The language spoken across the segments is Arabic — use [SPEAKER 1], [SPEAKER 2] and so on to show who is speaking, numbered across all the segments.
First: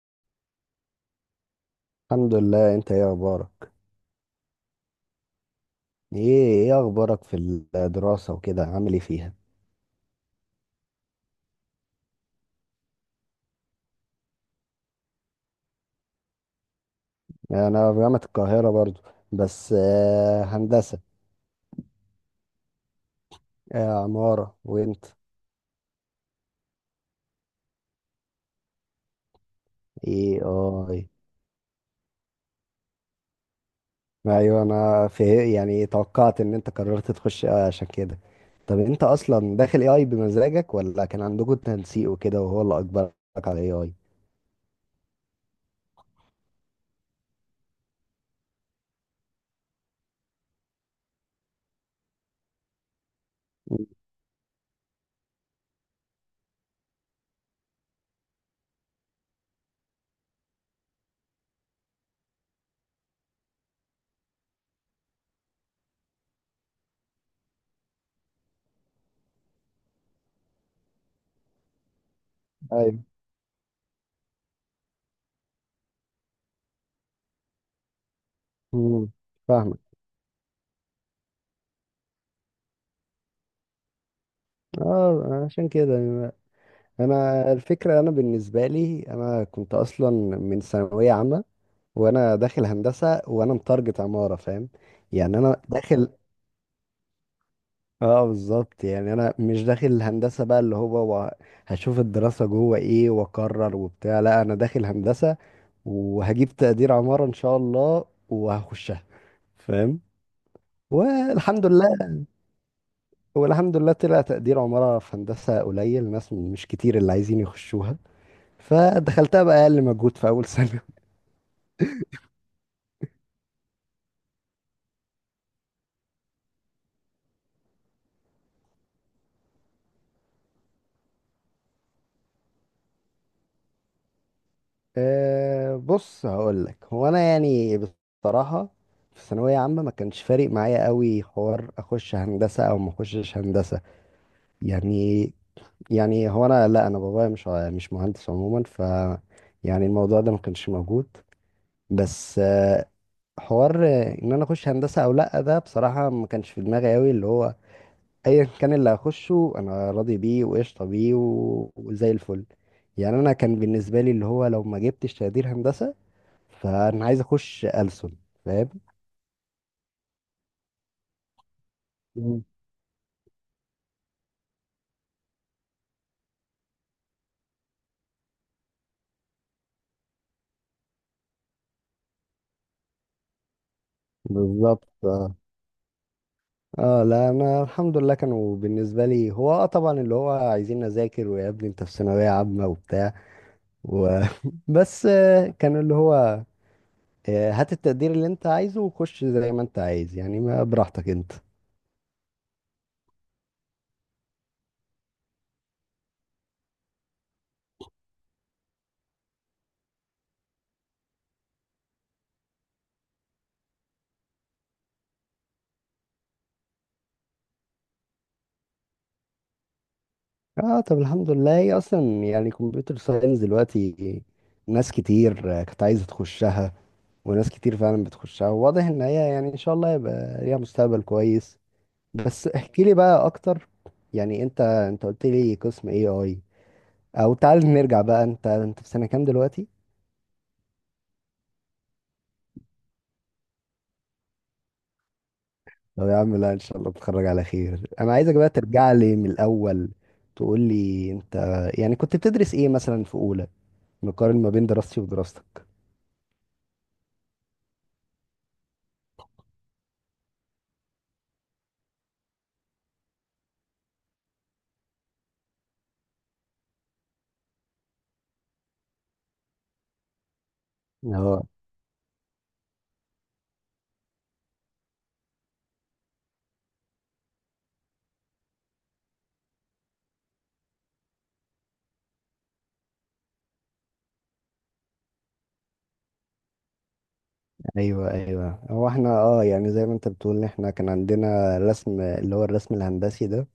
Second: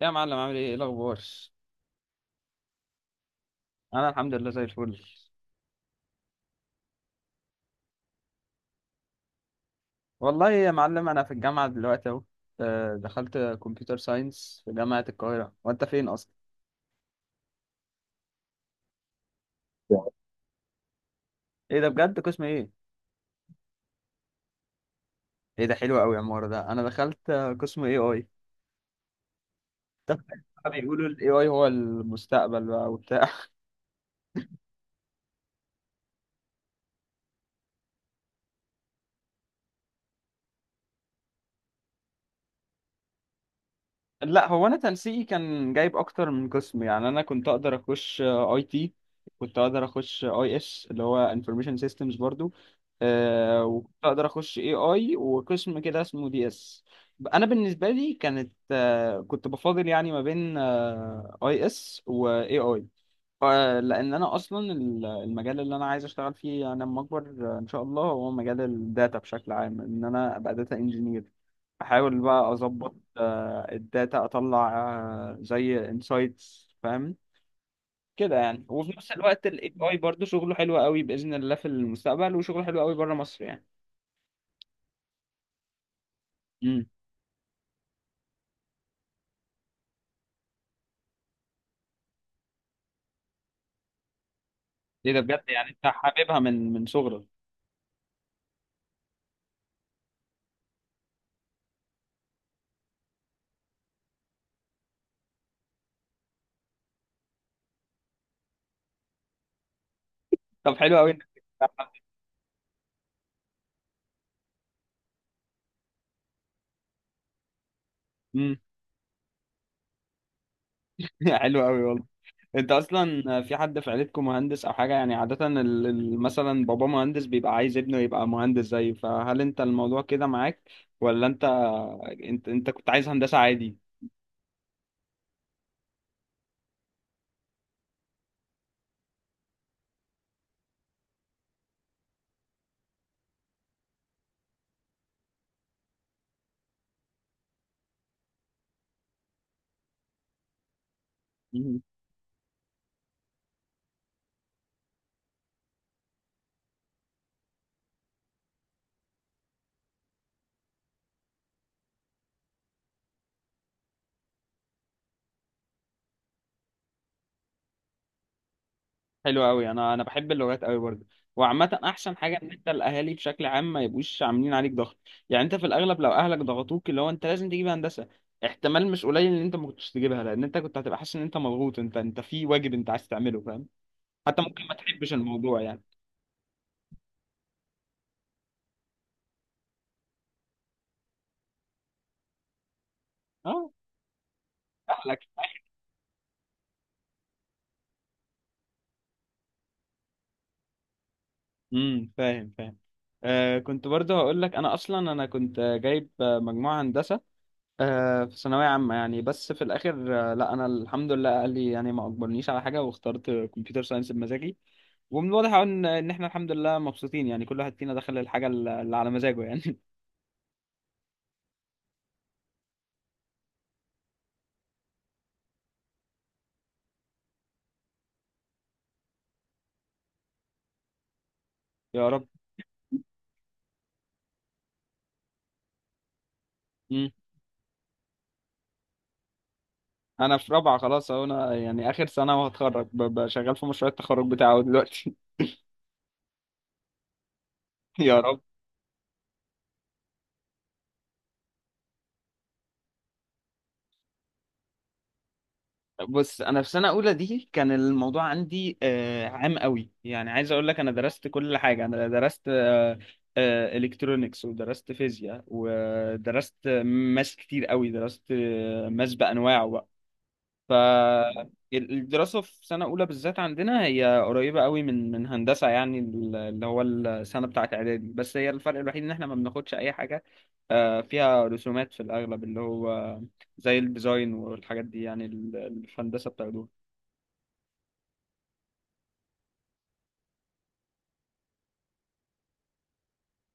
[SPEAKER 1] يا معلم، عامل ايه؟ ايه الاخبار؟
[SPEAKER 2] الحمد لله. انت ايه اخبارك؟
[SPEAKER 1] انا الحمد لله زي الفل.
[SPEAKER 2] ايه اخبارك في الدراسة وكده، عامل ايه فيها؟
[SPEAKER 1] والله يا معلم، انا في الجامعه دلوقتي اهو. دخلت كمبيوتر ساينس في جامعه القاهره. وانت فين اصلا؟
[SPEAKER 2] يعني انا في جامعة القاهرة برضو، بس هندسة.
[SPEAKER 1] ايه ده بجد، قسم ايه؟
[SPEAKER 2] عمارة. وانت؟
[SPEAKER 1] ايه ده حلو قوي يا عمار. ده انا دخلت قسم اي اي.
[SPEAKER 2] ايه
[SPEAKER 1] بيقولوا
[SPEAKER 2] ايه؟
[SPEAKER 1] الاي اي هو المستقبل بقى وبتاع.
[SPEAKER 2] ايوه، انا في، يعني توقعت ان انت قررت تخش، عشان كده. طب انت اصلا داخل اي اي بمزاجك، ولا كان عندكم تنسيق وكده وهو اللي اجبرك على اي اي؟
[SPEAKER 1] لا، هو انا تنسيقي كان جايب اكتر من قسم. يعني انا كنت اقدر اخش اي تي، كنت اقدر اخش اي اس اللي هو انفورميشن سيستمز برضو، وكنت اقدر اخش اي اي، وقسم كده اسمه دي اس. انا بالنسبه لي كانت، كنت بفاضل يعني ما بين اي اس واي اي. لان انا اصلا المجال اللي انا عايز اشتغل فيه انا لما اكبر، ان شاء الله، هو مجال الداتا بشكل عام. ان انا ابقى داتا انجينير، احاول بقى اظبط
[SPEAKER 2] ايوه.
[SPEAKER 1] الداتا، اطلع زي انسايتس، فاهم كده يعني. وفي
[SPEAKER 2] مم،
[SPEAKER 1] نفس الوقت الاي
[SPEAKER 2] فاهمك.
[SPEAKER 1] اي برضه شغله حلو قوي باذن الله في المستقبل، وشغله حلو قوي بره مصر يعني.
[SPEAKER 2] اه، عشان كده يعني.
[SPEAKER 1] امم.
[SPEAKER 2] انا الفكره، انا بالنسبه لي انا كنت اصلا من ثانويه عامه، وانا داخل هندسه، وانا متارجت عماره، فاهم؟
[SPEAKER 1] ايه ده
[SPEAKER 2] يعني
[SPEAKER 1] بجد؟
[SPEAKER 2] انا
[SPEAKER 1] يعني انت
[SPEAKER 2] داخل،
[SPEAKER 1] حاببها من صغرك؟
[SPEAKER 2] اه بالظبط، يعني انا مش داخل الهندسه بقى اللي هو هشوف الدراسه جوه ايه واقرر وبتاع. لا، انا داخل هندسه وهجيب تقدير عماره ان شاء الله وهخشها، فاهم؟
[SPEAKER 1] طب حلو قوي انك.
[SPEAKER 2] والحمد لله. والحمد لله طلع تقدير عماره. في هندسه قليل ناس، مش كتير اللي عايزين يخشوها،
[SPEAKER 1] امم.
[SPEAKER 2] فدخلتها بقى اقل مجهود في اول سنه.
[SPEAKER 1] حلو قوي والله. انت اصلا في حد في عيلتكم مهندس او حاجه؟ يعني عاده مثلا بابا مهندس بيبقى عايز ابنه يبقى مهندس زيه، فهل انت الموضوع كده معاك؟ ولا انت، انت كنت عايز هندسه عادي؟
[SPEAKER 2] أه، بص هقول لك، هو انا يعني بصراحه في ثانويه عامه ما كانش فارق معايا قوي حوار اخش هندسه او ما اخشش هندسه يعني. يعني هو انا، لا انا بابايا مش مش مهندس عموما، ف يعني الموضوع ده ما كانش موجود. بس أه، حوار ان انا اخش هندسه او لا، ده بصراحه ما كانش في دماغي قوي، اللي هو ايا كان اللي هخشه انا راضي بيه وقشطه بيه، وزي الفل. يعني انا كان بالنسبه لي اللي هو لو ما جبتش تقدير هندسه فانا عايز اخش ألسن، فاهم؟
[SPEAKER 1] حلو قوي. انا بحب اللغات قوي برضه. وعامه احسن حاجه
[SPEAKER 2] مم.
[SPEAKER 1] ان انت الاهالي بشكل عام ما يبقوش عاملين عليك ضغط. يعني انت في الاغلب لو اهلك ضغطوك اللي هو انت لازم تجيب هندسه، احتمال مش قليل ان انت ما كنتش تجيبها، لان انت كنت هتبقى حاسس ان انت مضغوط، انت في واجب انت عايز تعمله، فاهم؟ حتى ممكن ما
[SPEAKER 2] بالظبط،
[SPEAKER 1] تحبش
[SPEAKER 2] اه.
[SPEAKER 1] الموضوع يعني.
[SPEAKER 2] لا انا الحمد لله، كانوا بالنسبه لي هو اه طبعا اللي هو عايزين اذاكر ويا ابني انت في ثانويه عامه وبتاع،
[SPEAKER 1] اه،
[SPEAKER 2] و... بس
[SPEAKER 1] اهلك.
[SPEAKER 2] كان اللي هو هات التقدير اللي انت عايزه وخش زي ما انت عايز، يعني ما براحتك انت.
[SPEAKER 1] امم، فاهم فاهم. آه كنت برضه هقول لك، انا كنت جايب مجموعه هندسه في ثانوية عامة يعني. بس في الآخر، لا، أنا الحمد لله أهلي يعني ما أجبرنيش على حاجة، واخترت كمبيوتر ساينس بمزاجي. ومن الواضح أوي إن إحنا الحمد لله مبسوطين، يعني كل واحد فينا دخل الحاجة اللي على مزاجه يعني.
[SPEAKER 2] اه، طب الحمد لله. هي اصلا يعني كمبيوتر ساينس دلوقتي ناس كتير كانت عايزه تخشها، وناس كتير فعلا بتخشها، واضح ان هي يعني ان شاء الله يبقى ليها مستقبل كويس.
[SPEAKER 1] يا رب.
[SPEAKER 2] بس احكي لي بقى اكتر، يعني انت قلت لي قسم اي اي،
[SPEAKER 1] مم.
[SPEAKER 2] او تعال نرجع بقى، انت في سنة كام دلوقتي؟
[SPEAKER 1] أنا في رابعة خلاص أهو، أنا يعني آخر سنة وهتخرج، شغال في مشروع التخرج بتاعه دلوقتي.
[SPEAKER 2] طب يا عم، لا ان شاء الله تتخرج على خير. انا
[SPEAKER 1] يا
[SPEAKER 2] عايزك
[SPEAKER 1] رب.
[SPEAKER 2] بقى ترجع لي من الاول، تقول لي انت يعني كنت بتدرس ايه مثلا في اولى، نقارن ما بين دراستي ودراستك.
[SPEAKER 1] بص، انا في سنه اولى دي كان الموضوع عندي عام قوي. يعني عايز اقول لك، انا درست كل حاجه. انا درست الكترونكس ودرست فيزياء ودرست ماس كتير قوي، درست ماس بانواعه.
[SPEAKER 2] اه،
[SPEAKER 1] فالدراسة في سنة أولى بالذات عندنا هي قريبة قوي من هندسة، يعني اللي هو السنة بتاعة إعدادي. بس هي الفرق الوحيد إن إحنا ما بناخدش أي حاجة فيها رسومات في الأغلب، اللي هو زي الديزاين والحاجات دي، يعني اللي في هندسة بتاخدوها.
[SPEAKER 2] ايوه ايوه، هو احنا يعني زي ما انت بتقول احنا كان عندنا رسم، اللي هو الرسم الهندسي ده.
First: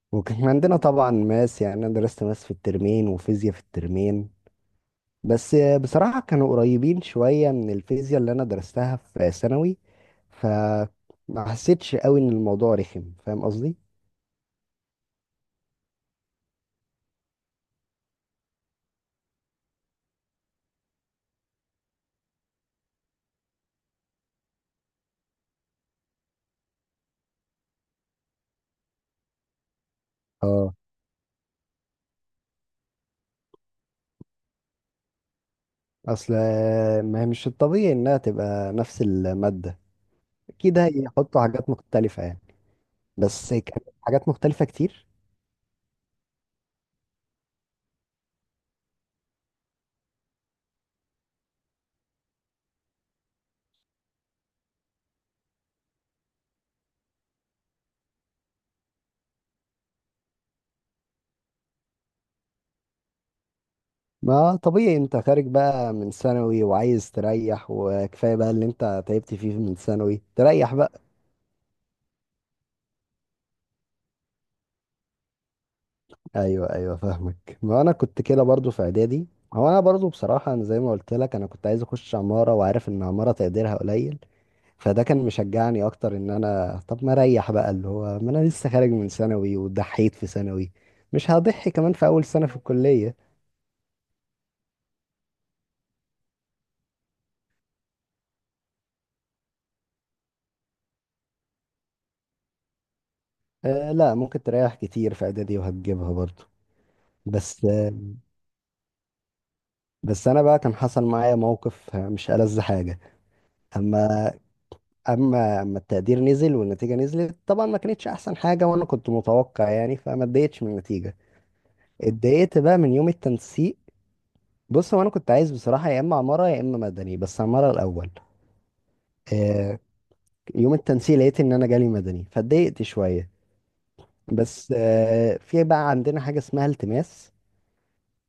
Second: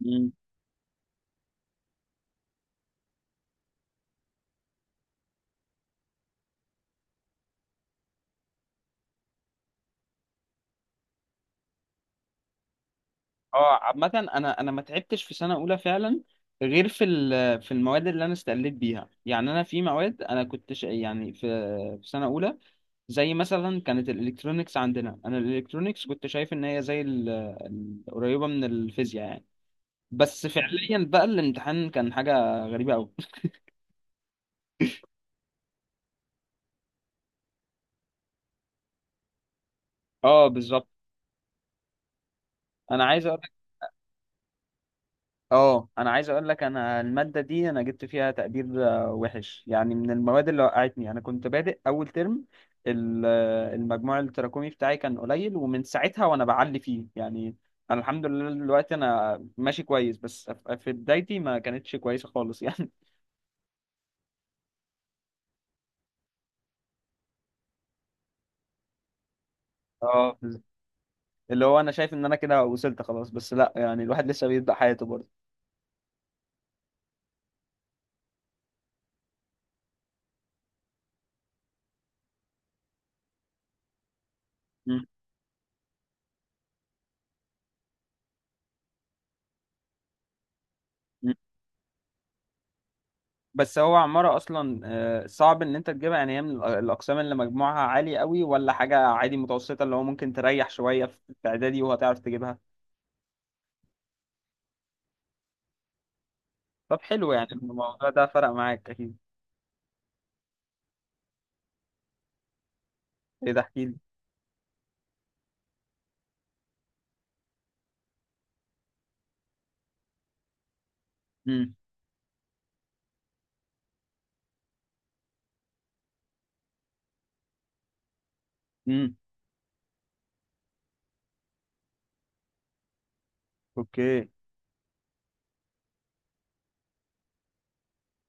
[SPEAKER 1] مم.
[SPEAKER 2] وكان عندنا طبعا ماس. يعني انا درست ماس في الترمين وفيزياء في الترمين، بس بصراحة كانوا قريبين شوية من الفيزياء اللي أنا درستها في ثانوي، فما حسيتش قوي إن الموضوع رخم، فاهم قصدي؟
[SPEAKER 1] اه عامة، أنا ما تعبتش في سنة أولى فعلا، غير في في المواد اللي أنا استقليت بيها. يعني أنا في مواد أنا كنت يعني في سنة أولى، زي مثلا كانت الالكترونيكس عندنا. انا الالكترونيكس كنت شايف ان هي زي قريبه من الفيزياء يعني. بس
[SPEAKER 2] اه،
[SPEAKER 1] فعليا بقى الامتحان كان حاجه غريبه قوي.
[SPEAKER 2] أصل ما هي مش الطبيعي إنها تبقى نفس المادة،
[SPEAKER 1] اه
[SPEAKER 2] أكيد
[SPEAKER 1] بالظبط.
[SPEAKER 2] هيحطوا حاجات مختلفة يعني.
[SPEAKER 1] انا عايز اقول لك
[SPEAKER 2] بس كانت حاجات مختلفة كتير.
[SPEAKER 1] اه انا عايز اقول لك، انا الماده دي انا جبت فيها تقدير وحش، يعني من المواد اللي وقعتني. انا كنت بادئ اول ترم، المجموع التراكمي بتاعي كان قليل، ومن ساعتها وانا بعلي فيه يعني. انا الحمد لله دلوقتي انا ماشي كويس، بس في بدايتي ما كانتش كويسه خالص يعني.
[SPEAKER 2] ما طبيعي، أنت خارج بقى من ثانوي وعايز تريح، وكفاية بقى اللي أنت تعبت فيه من ثانوي،
[SPEAKER 1] اه،
[SPEAKER 2] تريح بقى.
[SPEAKER 1] اللي هو انا شايف ان انا كده وصلت خلاص، بس لا، يعني الواحد لسه بيبدأ حياته برضه.
[SPEAKER 2] ايوه ايوه فاهمك، ما انا كنت كده برضو في اعدادي. هو انا برضو بصراحه انا زي ما قلت لك انا كنت عايز اخش عماره وعارف ان عماره تقديرها قليل، فده
[SPEAKER 1] مم.
[SPEAKER 2] كان مشجعني اكتر ان انا طب ما اريح بقى، اللي هو ما انا لسه خارج من ثانوي وضحيت في ثانوي، مش
[SPEAKER 1] مم.
[SPEAKER 2] هضحي كمان في اول سنه في الكليه.
[SPEAKER 1] بس هو عمارة اصلا صعب ان انت تجيبها. يعني هي من الاقسام اللي مجموعها عالي قوي، ولا حاجة عادي متوسطة اللي هو ممكن تريح شوية في في اعدادي وهتعرف تجيبها؟
[SPEAKER 2] لا، ممكن تريح كتير في اعدادي وهتجيبها برضو.
[SPEAKER 1] طب حلو، يعني
[SPEAKER 2] بس آه،
[SPEAKER 1] الموضوع ده فرق معاك اكيد.
[SPEAKER 2] بس انا بقى كان حصل معايا موقف مش ألذ حاجه.
[SPEAKER 1] ايه ده، احكي لي.
[SPEAKER 2] اما اما التقدير نزل والنتيجه نزلت طبعا، ما كانتش احسن حاجه وانا كنت متوقع يعني، فما اتضايقتش من النتيجه.
[SPEAKER 1] امم.
[SPEAKER 2] اتضايقت بقى من يوم التنسيق. بص، هو انا كنت عايز بصراحه يا اما عماره يا اما مدني، بس عماره الاول.
[SPEAKER 1] امم.
[SPEAKER 2] آه، يوم التنسيق لقيت ان انا جالي مدني فاتضايقت شويه.
[SPEAKER 1] اوكي.
[SPEAKER 2] بس في بقى عندنا حاجه اسمها التماس.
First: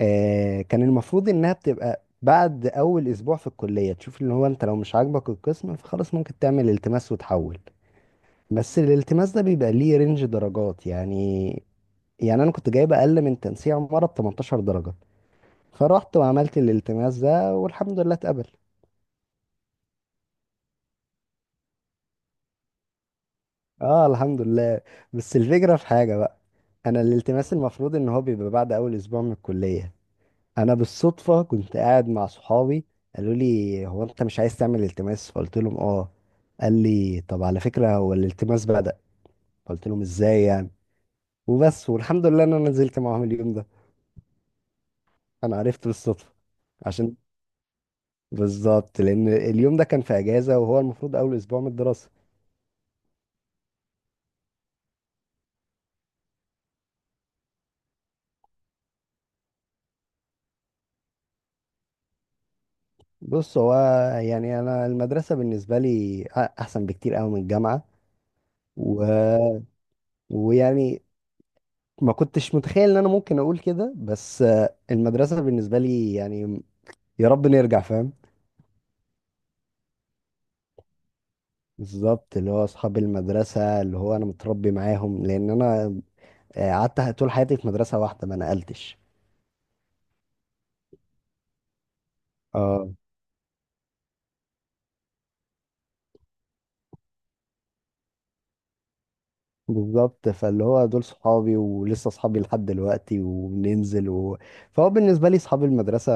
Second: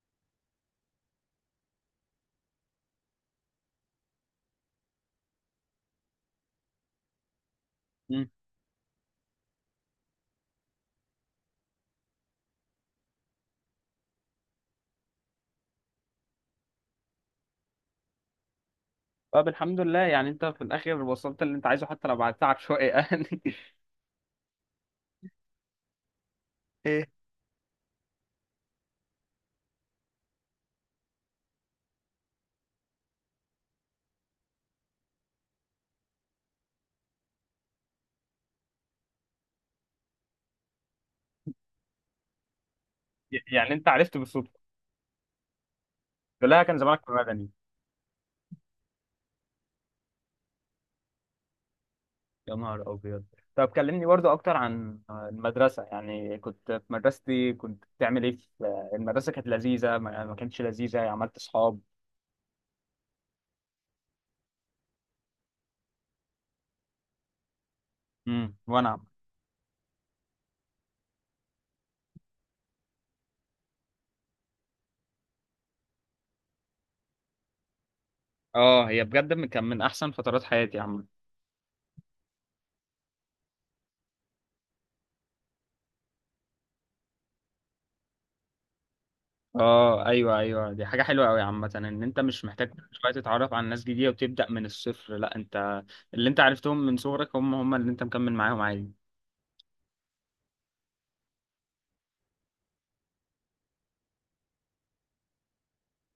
[SPEAKER 2] كان المفروض انها بتبقى بعد اول اسبوع في الكليه تشوف، اللي هو انت لو مش عاجبك القسم فخلاص ممكن تعمل التماس وتحول.
[SPEAKER 1] امم.
[SPEAKER 2] بس الالتماس ده بيبقى ليه رينج درجات يعني، يعني انا كنت جايب اقل من تنسيق عمارة ب 18 درجة، فرحت وعملت الالتماس ده والحمد لله اتقبل.
[SPEAKER 1] طب الحمد لله، يعني انت في الاخر وصلت اللي انت عايزه حتى لو بعد تعب شوية يعني.
[SPEAKER 2] اه الحمد لله. بس الفكرة في حاجة بقى. انا
[SPEAKER 1] ايه؟
[SPEAKER 2] الالتماس المفروض ان هو بيبقى بعد اول اسبوع من الكلية، انا بالصدفة كنت قاعد مع صحابي، قالوا لي هو انت مش عايز تعمل التماس؟ فقلت لهم اه. قال لي طب على فكرة هو الالتماس بدأ. قلت لهم ازاي يعني. وبس، والحمد لله ان انا نزلت معاهم اليوم ده.
[SPEAKER 1] يعني انت عرفت بالصدفة؟
[SPEAKER 2] انا عرفت بالصدفه.
[SPEAKER 1] لا، كان زمانك في
[SPEAKER 2] عشان
[SPEAKER 1] مدني.
[SPEAKER 2] بالظبط، لان اليوم ده كان في اجازه وهو المفروض اول اسبوع من الدراسه.
[SPEAKER 1] يا نهار أبيض. طب كلمني برضو أكتر عن المدرسة. يعني كنت في مدرستي كنت بتعمل إيه؟ في المدرسة كانت لذيذة ما كانتش لذيذة؟ عملت صحاب؟
[SPEAKER 2] بص هو يعني انا المدرسه بالنسبه لي احسن بكتير قوي من الجامعه،
[SPEAKER 1] امم، وأنا.
[SPEAKER 2] و... ويعني ما كنتش متخيل ان انا ممكن اقول كده، بس المدرسه بالنسبه لي يعني يا رب نرجع، فاهم؟
[SPEAKER 1] اه، هي بجد كان من أحسن فترات حياتي يا عم.
[SPEAKER 2] بالظبط، اللي هو اصحاب المدرسه اللي هو انا متربي معاهم، لان انا قعدت طول حياتي في مدرسه واحده ما نقلتش.
[SPEAKER 1] اه، ايوه ايوه، دي حاجه حلوه قوي عامه، ان انت مش محتاج كل
[SPEAKER 2] اه
[SPEAKER 1] شويه تتعرف على ناس جديده وتبدا من الصفر. لا، انت اللي انت عرفتهم من صغرك هم هم اللي انت مكمل معاهم عادي.
[SPEAKER 2] بالظبط، فاللي هو دول صحابي ولسه صحابي لحد دلوقتي وبننزل، و... فهو بالنسبة لي صحاب المدرسة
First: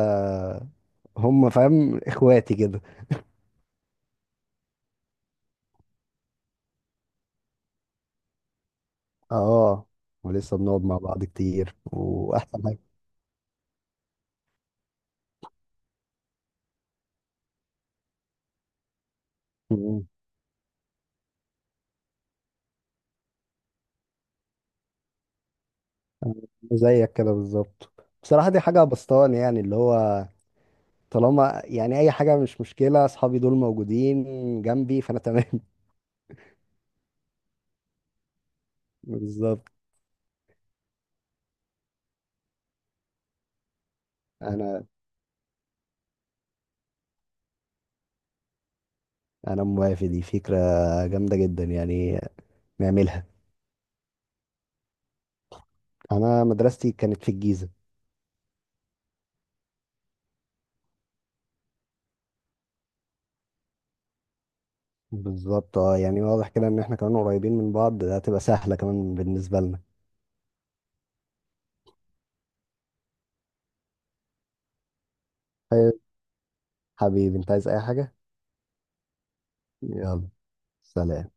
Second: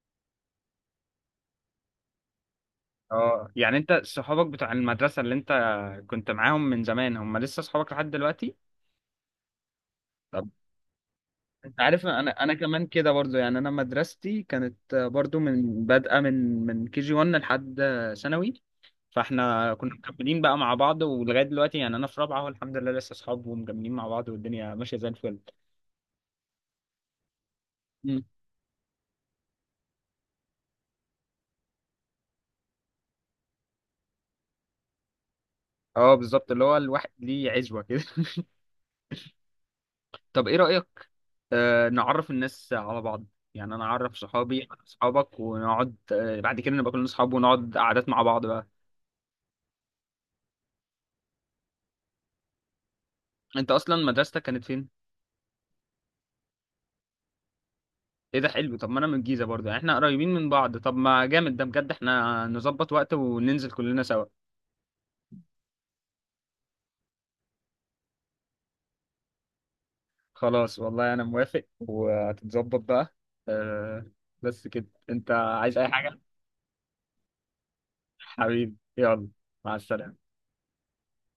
[SPEAKER 2] هم فاهم اخواتي كده.
[SPEAKER 1] اه، يعني انت صحابك بتوع المدرسه اللي انت كنت معاهم من زمان هم لسه صحابك لحد دلوقتي؟
[SPEAKER 2] اه،
[SPEAKER 1] طب
[SPEAKER 2] ولسه بنقعد مع بعض كتير،
[SPEAKER 1] انت عارف، انا
[SPEAKER 2] واحسن
[SPEAKER 1] انا
[SPEAKER 2] حاجة.
[SPEAKER 1] كمان كده برضو. يعني انا مدرستي كانت برضو من بادئه، من كي جي 1 لحد ثانوي. فاحنا كنا
[SPEAKER 2] مم.
[SPEAKER 1] مكملين بقى مع بعض ولغايه دلوقتي، يعني انا في رابعه اهو الحمد لله لسه اصحاب ومكملين مع بعض والدنيا ماشيه زي الفل.
[SPEAKER 2] زيك كده بالظبط.
[SPEAKER 1] مم.
[SPEAKER 2] بصراحة دي حاجة بسطاني، يعني اللي هو طالما يعني اي حاجة مش مشكلة، اصحابي دول موجودين جنبي فانا تمام.
[SPEAKER 1] اه بالظبط، اللي هو الواحد ليه عزوه كده.
[SPEAKER 2] بالظبط.
[SPEAKER 1] طب ايه رايك نعرف الناس على بعض؟ يعني انا اعرف صحابي على
[SPEAKER 2] انا
[SPEAKER 1] صحابك، ونقعد بعد كده نبقى كلنا صحاب ونقعد قعدات مع بعض بقى.
[SPEAKER 2] انا موافق، دي فكرة جامدة جدا يعني، نعملها.
[SPEAKER 1] انت اصلا مدرستك كانت فين؟
[SPEAKER 2] انا مدرستي كانت في الجيزة.
[SPEAKER 1] ايه ده حلو. طب ما انا من الجيزه برضه، يعني احنا قريبين من بعض. طب ما جامد ده بجد، احنا نظبط وقت وننزل كلنا سوا.
[SPEAKER 2] بالظبط، اه يعني واضح كده ان احنا كمان قريبين من بعض، ده هتبقى سهلة كمان بالنسبة لنا.
[SPEAKER 1] خلاص والله، انا موافق وهتتظبط بقى. أه. بس كده انت عايز اي
[SPEAKER 2] طيب،
[SPEAKER 1] حاجه؟
[SPEAKER 2] حبيبي انت عايز اي حاجة.
[SPEAKER 1] حبيبي يلا، مع السلامه.
[SPEAKER 2] يلا، سلام.